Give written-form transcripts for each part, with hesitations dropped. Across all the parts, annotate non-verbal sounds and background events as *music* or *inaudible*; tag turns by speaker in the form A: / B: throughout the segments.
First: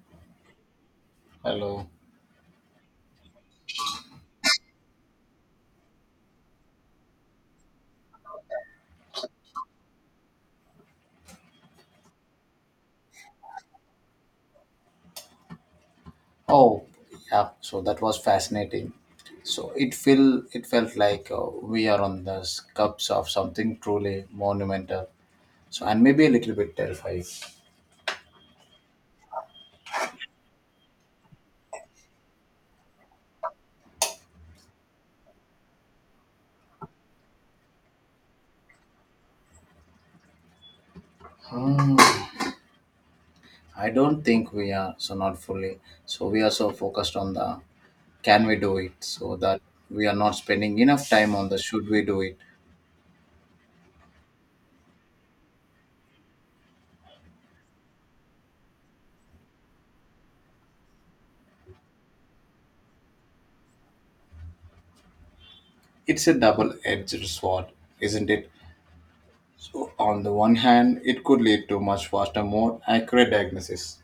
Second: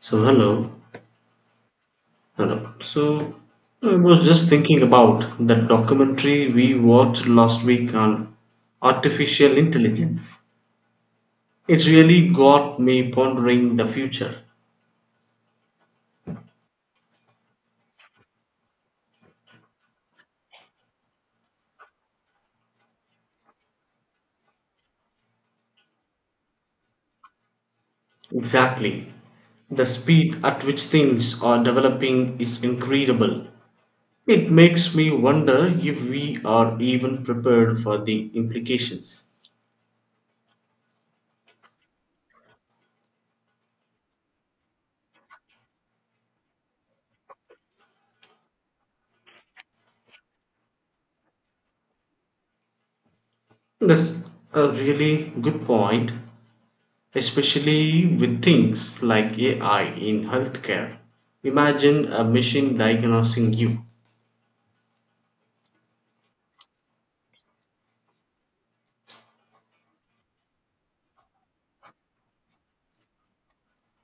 A: So hello,
B: Hello.
A: hello. So I was just thinking about that documentary we watched last week on artificial intelligence. It really got me pondering the future.
B: Oh, yeah. So that was fascinating. So it felt like we are on the cups of something truly monumental. So and maybe a little bit terrifying.
A: Exactly. The speed at which things are developing is incredible. It makes me wonder if we are even prepared for the implications.
B: Hmm, I don't think we are so not fully. So we are so focused on the can we do it so that we are not spending enough time on the should we do it.
A: That's a really good point. Especially with things like AI in healthcare. Imagine a machine diagnosing you.
B: It's a double-edged sword, isn't it? So on the one hand, it could lead to much faster, more accurate diagnosis.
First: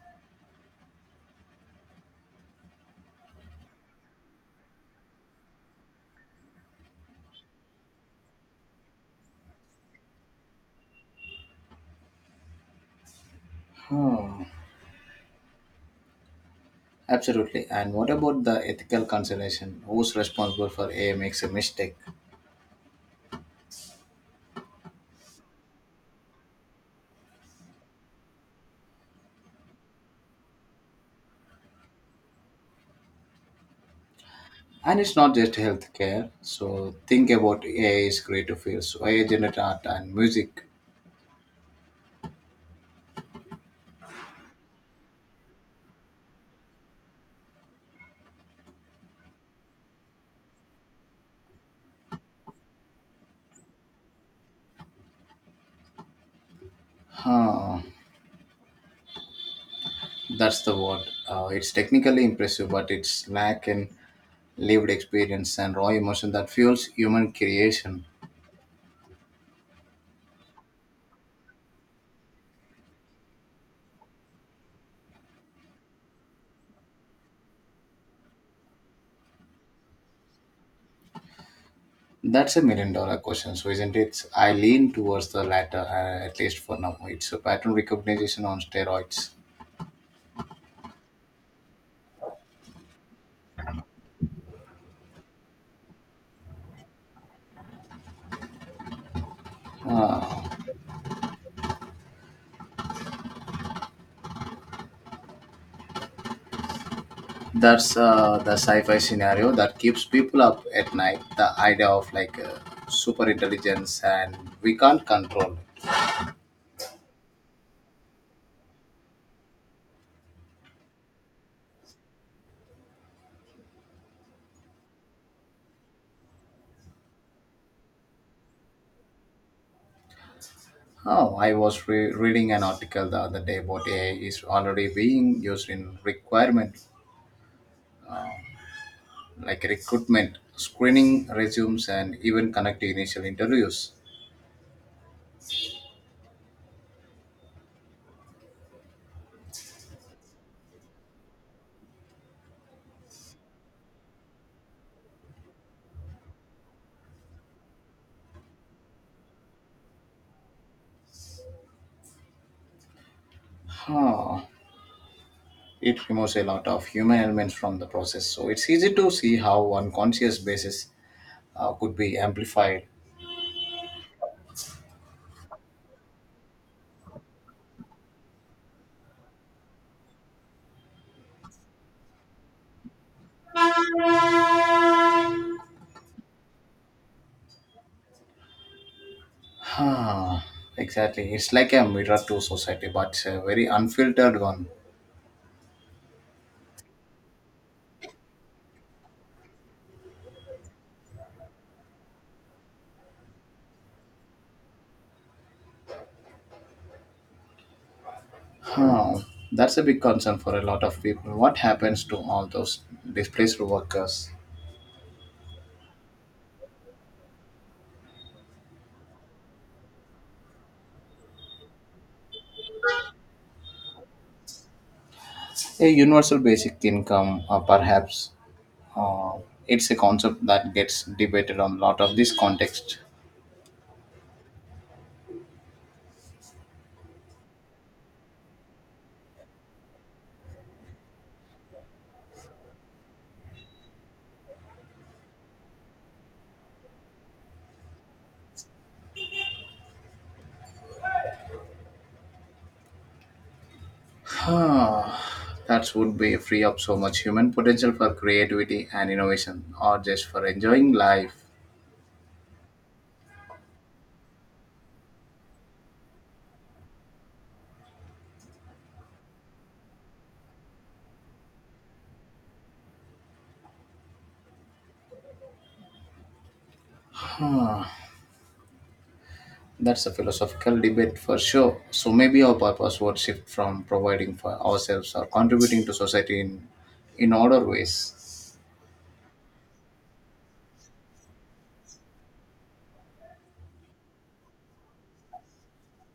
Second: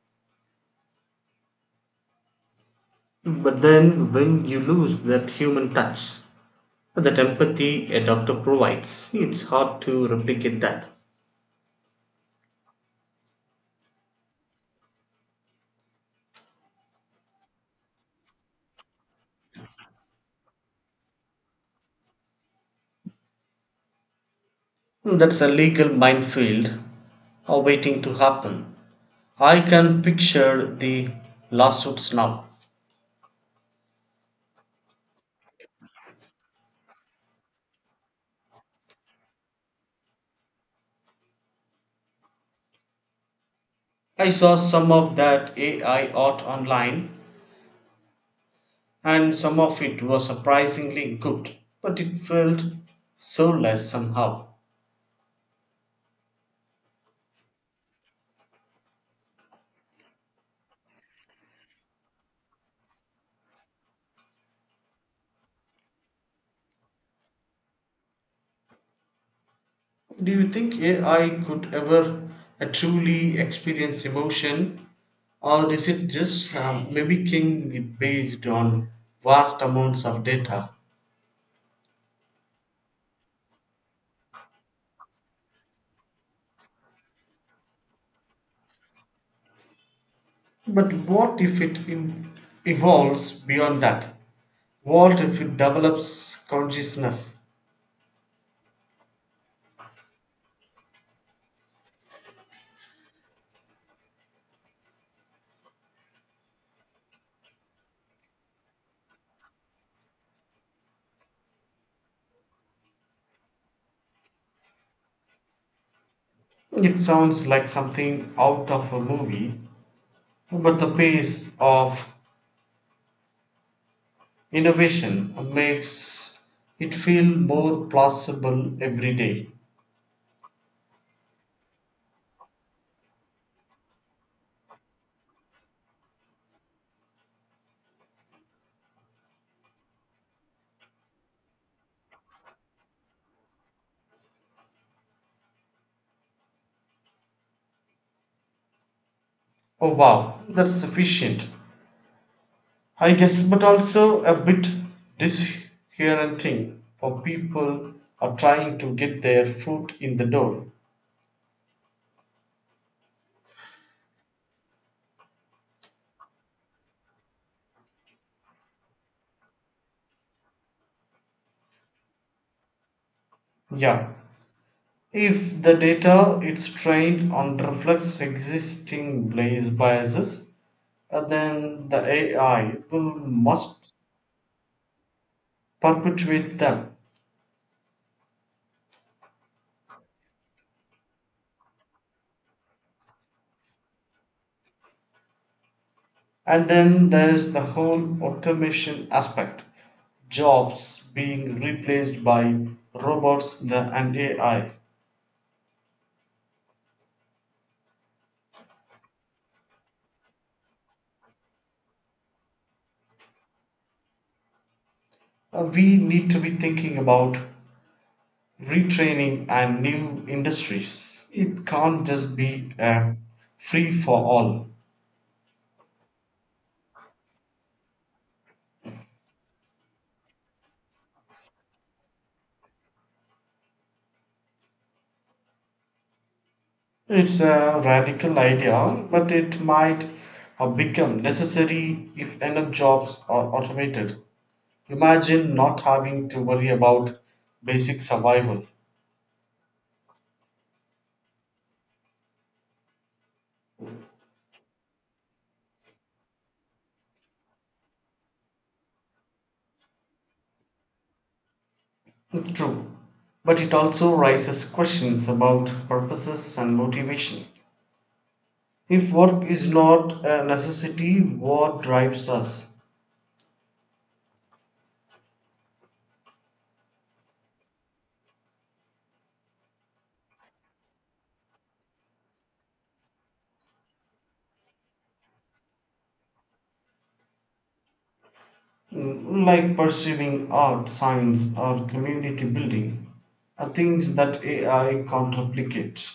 A: But then, when you lose that human touch, that empathy a doctor provides, it's hard to replicate that.
B: Hmm. Absolutely. And what about the ethical consideration? Who's responsible for AI makes a mistake?
A: That's a legal minefield waiting to happen. I can picture the lawsuits now.
B: And it's not just healthcare. So think about AI is creative fields. So AI generate art and music.
A: I saw some of that AI art online and some of it was surprisingly good, but it felt soulless somehow.
B: Huh. That's the word. It's technically impressive, but it's lack in lived experience and raw emotion that fuels human creation.
A: Do you think AI could ever truly experience emotion, or is it just mimicking it based on vast amounts of data?
B: That's a million-dollar question, so isn't it? I lean towards the latter, at least for now. It's a pattern recognition on steroids.
A: But what if it evolves beyond that? What if it develops consciousness?
B: That's the sci-fi scenario that keeps people up at night. The idea of like super intelligence and we can't control it.
A: It sounds like something out of a movie, but the pace of Innovation makes it feel more plausible every day.
B: Oh, I was reading an article the other day about AI is already being used in requirement, like recruitment, screening resumes, and even conducting initial interviews.
A: Oh wow, that's sufficient. I guess, but also a bit disheartening for people are trying to get their foot in the door.
B: Huh. It removes a lot of human elements from the process, so it's easy to see how on conscious basis could be amplified.
A: Yeah, if the data is trained on reflects existing biases, then the AI will must perpetuate them.
B: Huh, exactly. It's like a mirror to society, but a very unfiltered one.
A: And then there's the whole automation aspect jobs being replaced by robots the, and AI.
B: Huh. That's a big concern for a lot of people. What happens to all those displaced workers?
A: We need to be thinking about retraining and new industries. It can't just be a free for all.
B: A universal basic income, or perhaps, uh, it's a concept that gets debated on a lot of this context.
A: It's a radical idea, but it might become necessary if enough jobs are automated. Imagine not having to worry about basic survival.
B: Huh. That would be free up so much human potential for creativity and innovation, or just for enjoying life.
A: True, but it also raises questions about purposes and motivation. If work is not a necessity, what drives us?
B: That's a philosophical debate for sure. So maybe our purpose would shift from providing for ourselves or contributing to society in other ways.
A: Mm, like pursuing art, science, or community building, are things that AI can't replicate.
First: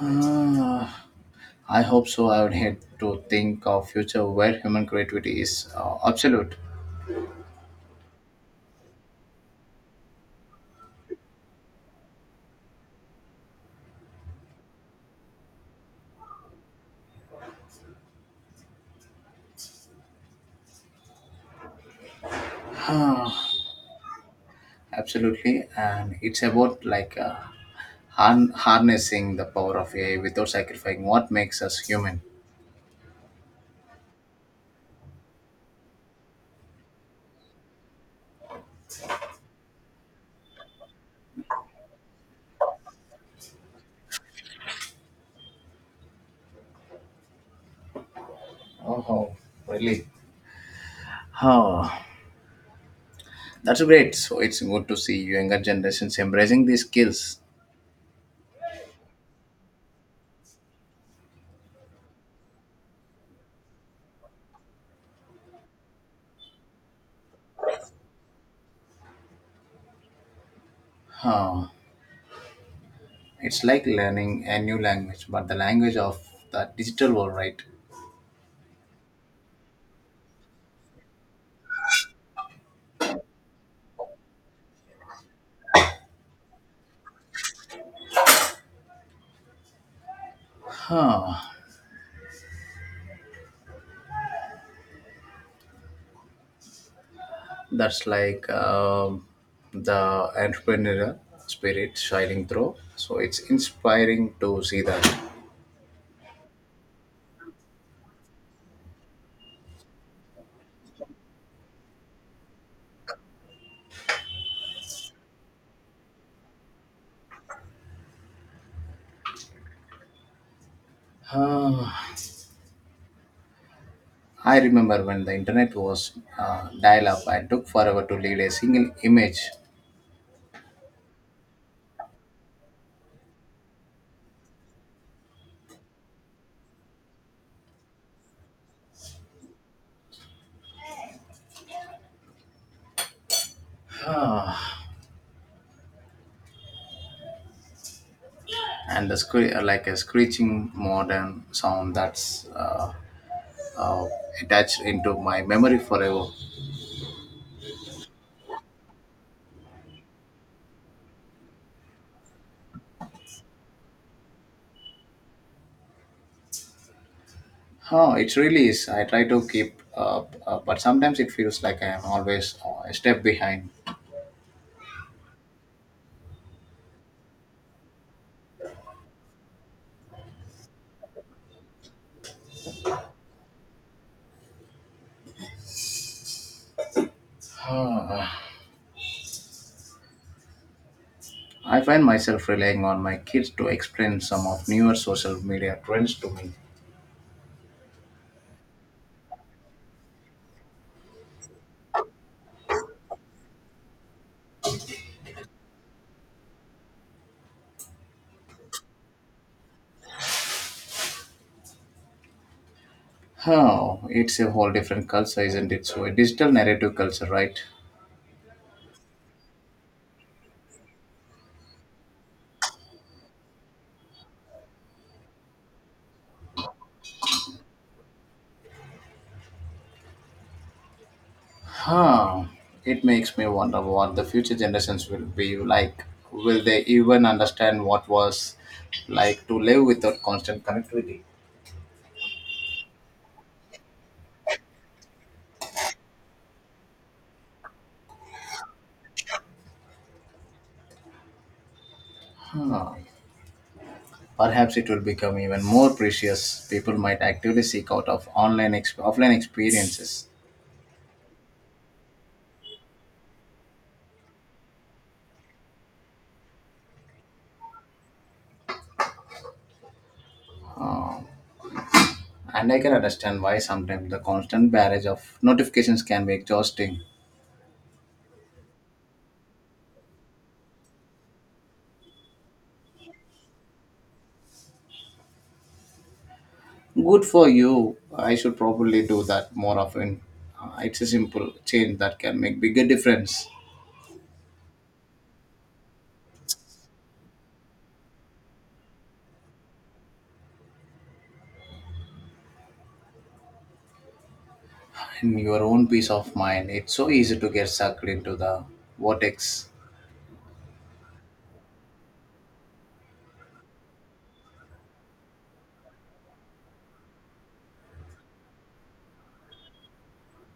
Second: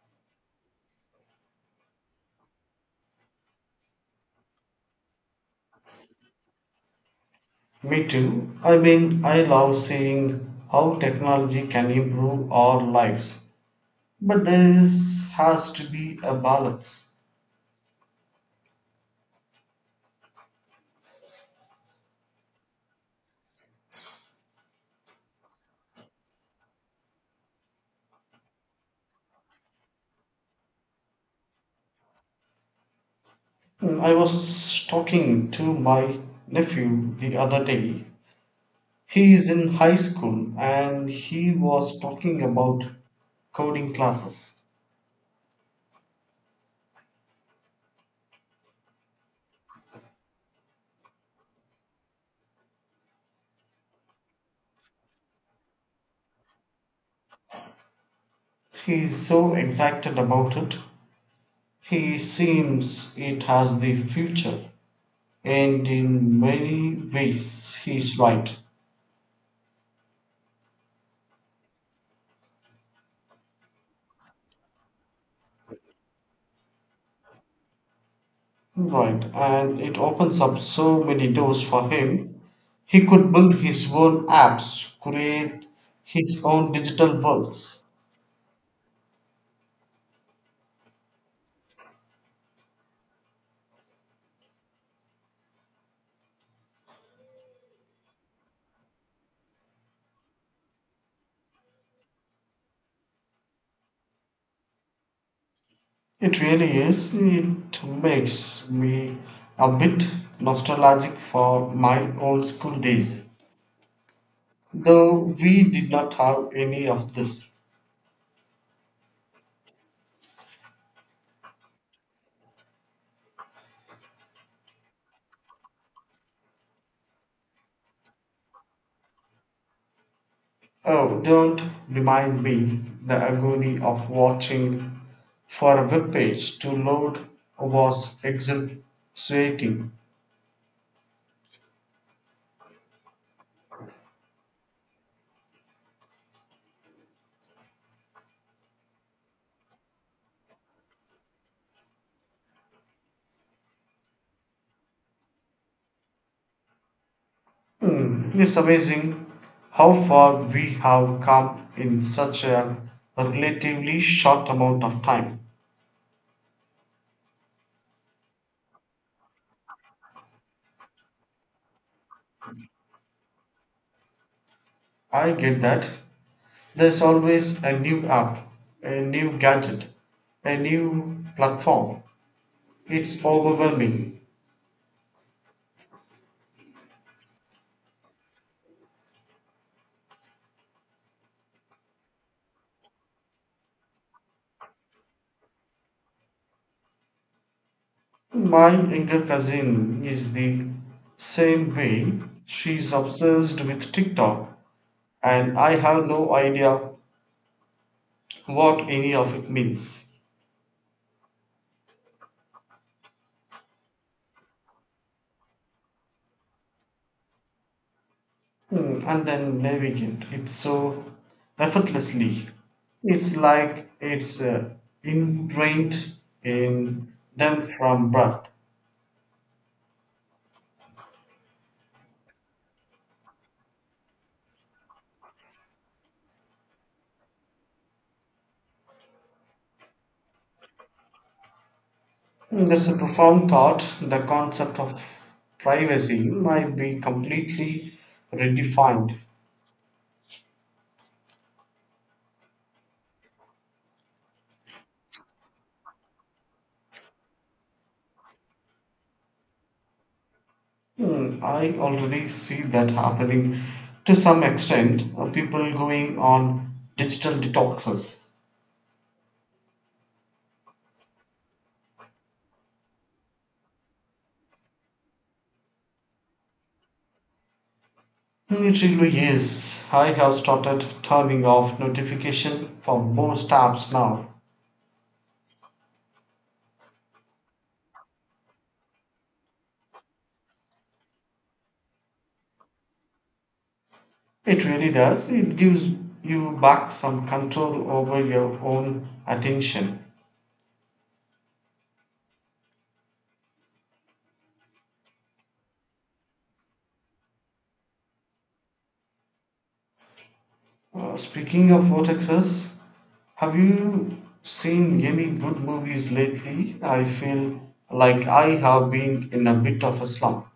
B: Ah, I hope so. I would hate to think of future where human creativity is absolute,
A: Me too. I mean, I love seeing how technology can improve our lives, but there is, has to be a balance.
B: absolutely, and it's about like harnessing the power of AI without sacrificing what makes us human.
A: I was talking to my nephew the other day. He is in high school and he was talking about coding classes.
B: Oh, really? Oh, that's great. So it's good to see younger generations embracing these skills.
A: He is so excited about it. He seems it has the future, and in many ways he's right.
B: Huh. It's like learning a new language, but the language of the digital world, right?
A: Right, and it opens up so many doors for him. He could build his own apps, create his own digital worlds.
B: Huh. That's the entrepreneur spirit shining through. So it's inspiring to see that.
A: It really is. It makes me a bit nostalgic for my own school days, though we did not have any of this.
B: Huh. I remember when the internet was dial up, I took forever to read a single image.
A: Oh, don't remind me the agony of watching for a web page to load was exhilarating.
B: Huh. And the like a screeching modern sound that's uh, attached into my memory forever.
A: Hmm, it's amazing how far we have come in such a relatively short amount of time.
B: Oh, it really is. I try to keep up, but sometimes it feels like I am always a step behind.
A: I get that. There's always a new app, a new gadget, a new platform. It's overwhelming.
B: Ah. I find myself relying on my kids to explain some of newer social media trends to me.
A: My younger cousin is the same way. She's obsessed with TikTok, and I have no idea what any of it means.
B: Oh, it's a whole different culture, isn't it? So, a digital narrative culture, right?
A: Hmm, and then navigate it so effortlessly. It's like it's ingrained in them from birth.
B: Huh. It makes me wonder what the future generations will be like. Will they even understand what was like to live without constant connectivity?
A: Mm, that's a profound thought. The concept of privacy might be completely redefined.
B: Huh. Perhaps it will become even more precious. People might actively seek out of online offline experiences.
A: Mm, I already see that happening to some extent. People going on digital detoxes.
B: And I can understand why sometimes the constant barrage of notifications can be exhausting.
A: Mm, it really is. I have started turning off notification for most apps now.
B: Good for you. I should probably do that more often. It's a simple change that can make bigger difference
A: It really does. It gives you back some control over your own attention.
B: in your own peace of mind. It's so easy to get sucked into the vortex.
A: Speaking of vortexes, have you seen any good movies lately? I feel like I have been in a bit of a slump.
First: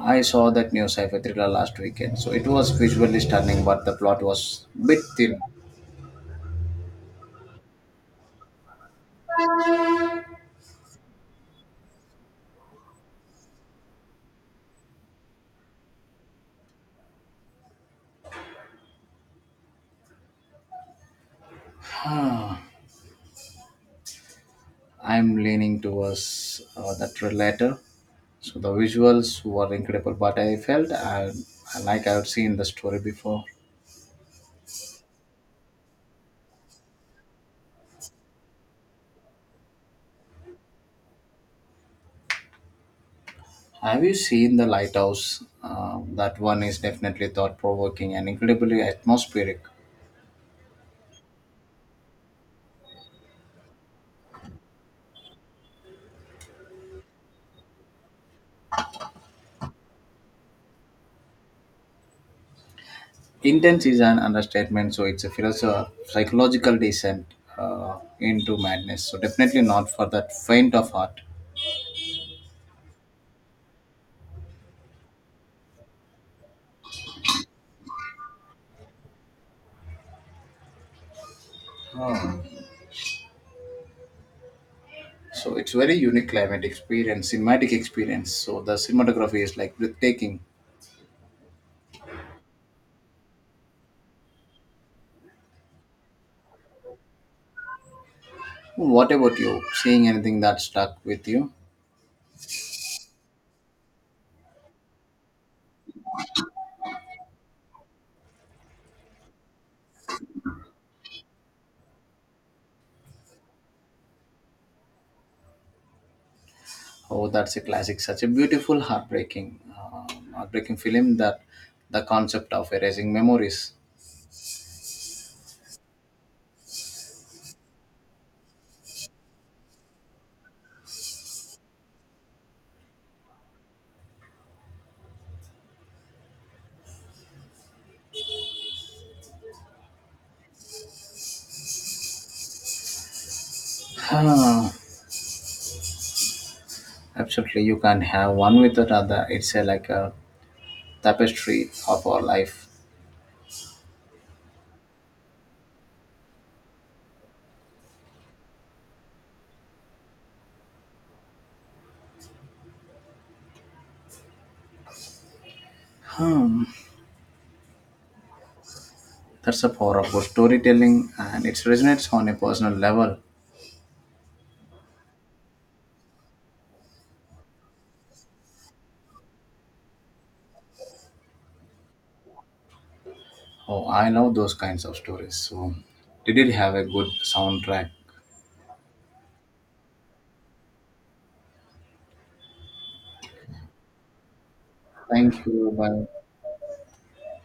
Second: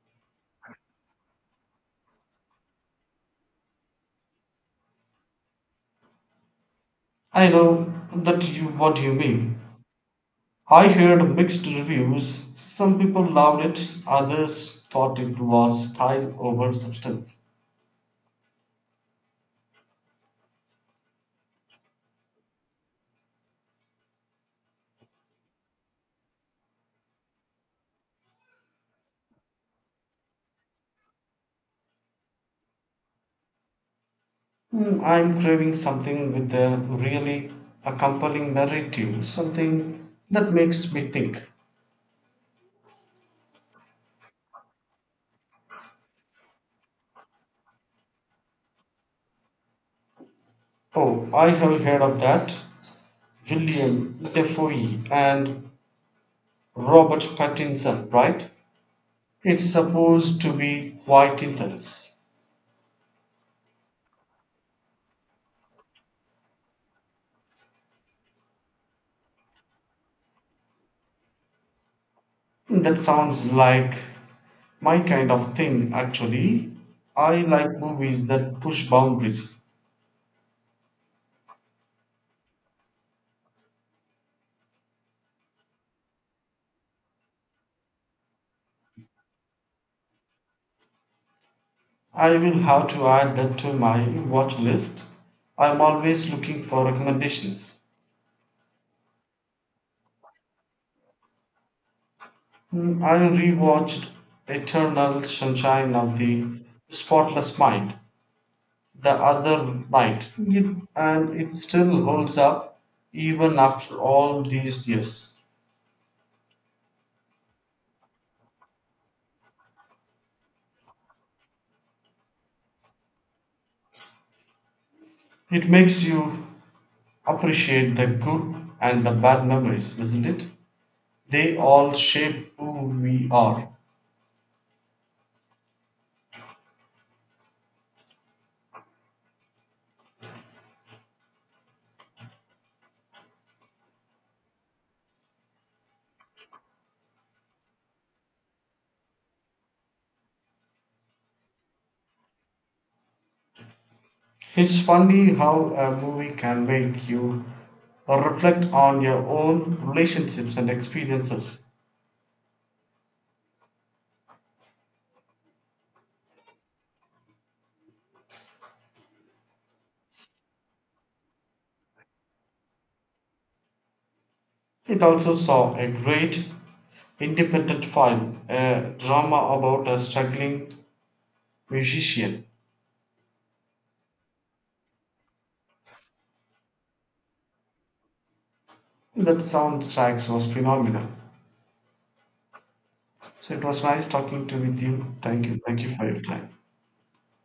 B: I saw that new sci-fi thriller last weekend, so it was visually stunning, but the plot was bit thin.
A: I know that you what you mean. I heard mixed reviews. Some people loved it, others thought it was style over substance.
B: I'm leaning towards that latter. So the visuals were incredible, but I felt I like I've seen the story before.
A: Hmm, I'm craving something with a really a compelling narrative, something that makes me think.
B: Have you seen the lighthouse? That one is definitely thought provoking and incredibly atmospheric.
A: Oh, I have heard of that. William Defoe and Robert Pattinson, right? It's supposed to be quite intense.
B: Intense is an understatement, so it's a psychological descent into madness. So definitely not for that faint of heart.
A: That sounds like my kind of thing, actually. I like movies that push boundaries.
B: So it's very unique climate experience, cinematic experience. So the cinematography is like breathtaking.
A: I will have to add that to my watch list. I'm always looking for recommendations.
B: What about you? Seeing anything that stuck with you?
A: Mm, I rewatched Eternal Sunshine of the Spotless Mind the other night, and it still holds up even after all these years.
B: Oh, that's a classic. Such a beautiful, heartbreaking film that the concept of erasing memories.
A: It makes you appreciate the good and the bad memories, doesn't it? They all shape who we are.
B: Ah, *sighs* absolutely, you can't have one without other. It's like a tapestry of our life.
A: It's funny how a movie can make you reflect on your own relationships and experiences.
B: Hmm. That's the power of good storytelling, and it resonates on a personal level.
A: It also saw a great independent film, a drama about a struggling musician.
B: Oh, I love those kinds of stories. So, did it have a good soundtrack?
A: That soundtracks was phenomenal. So it was nice talking to with you. Thank
B: Thank
A: you.
B: you.
A: Thank you
B: Bye.
A: for your time.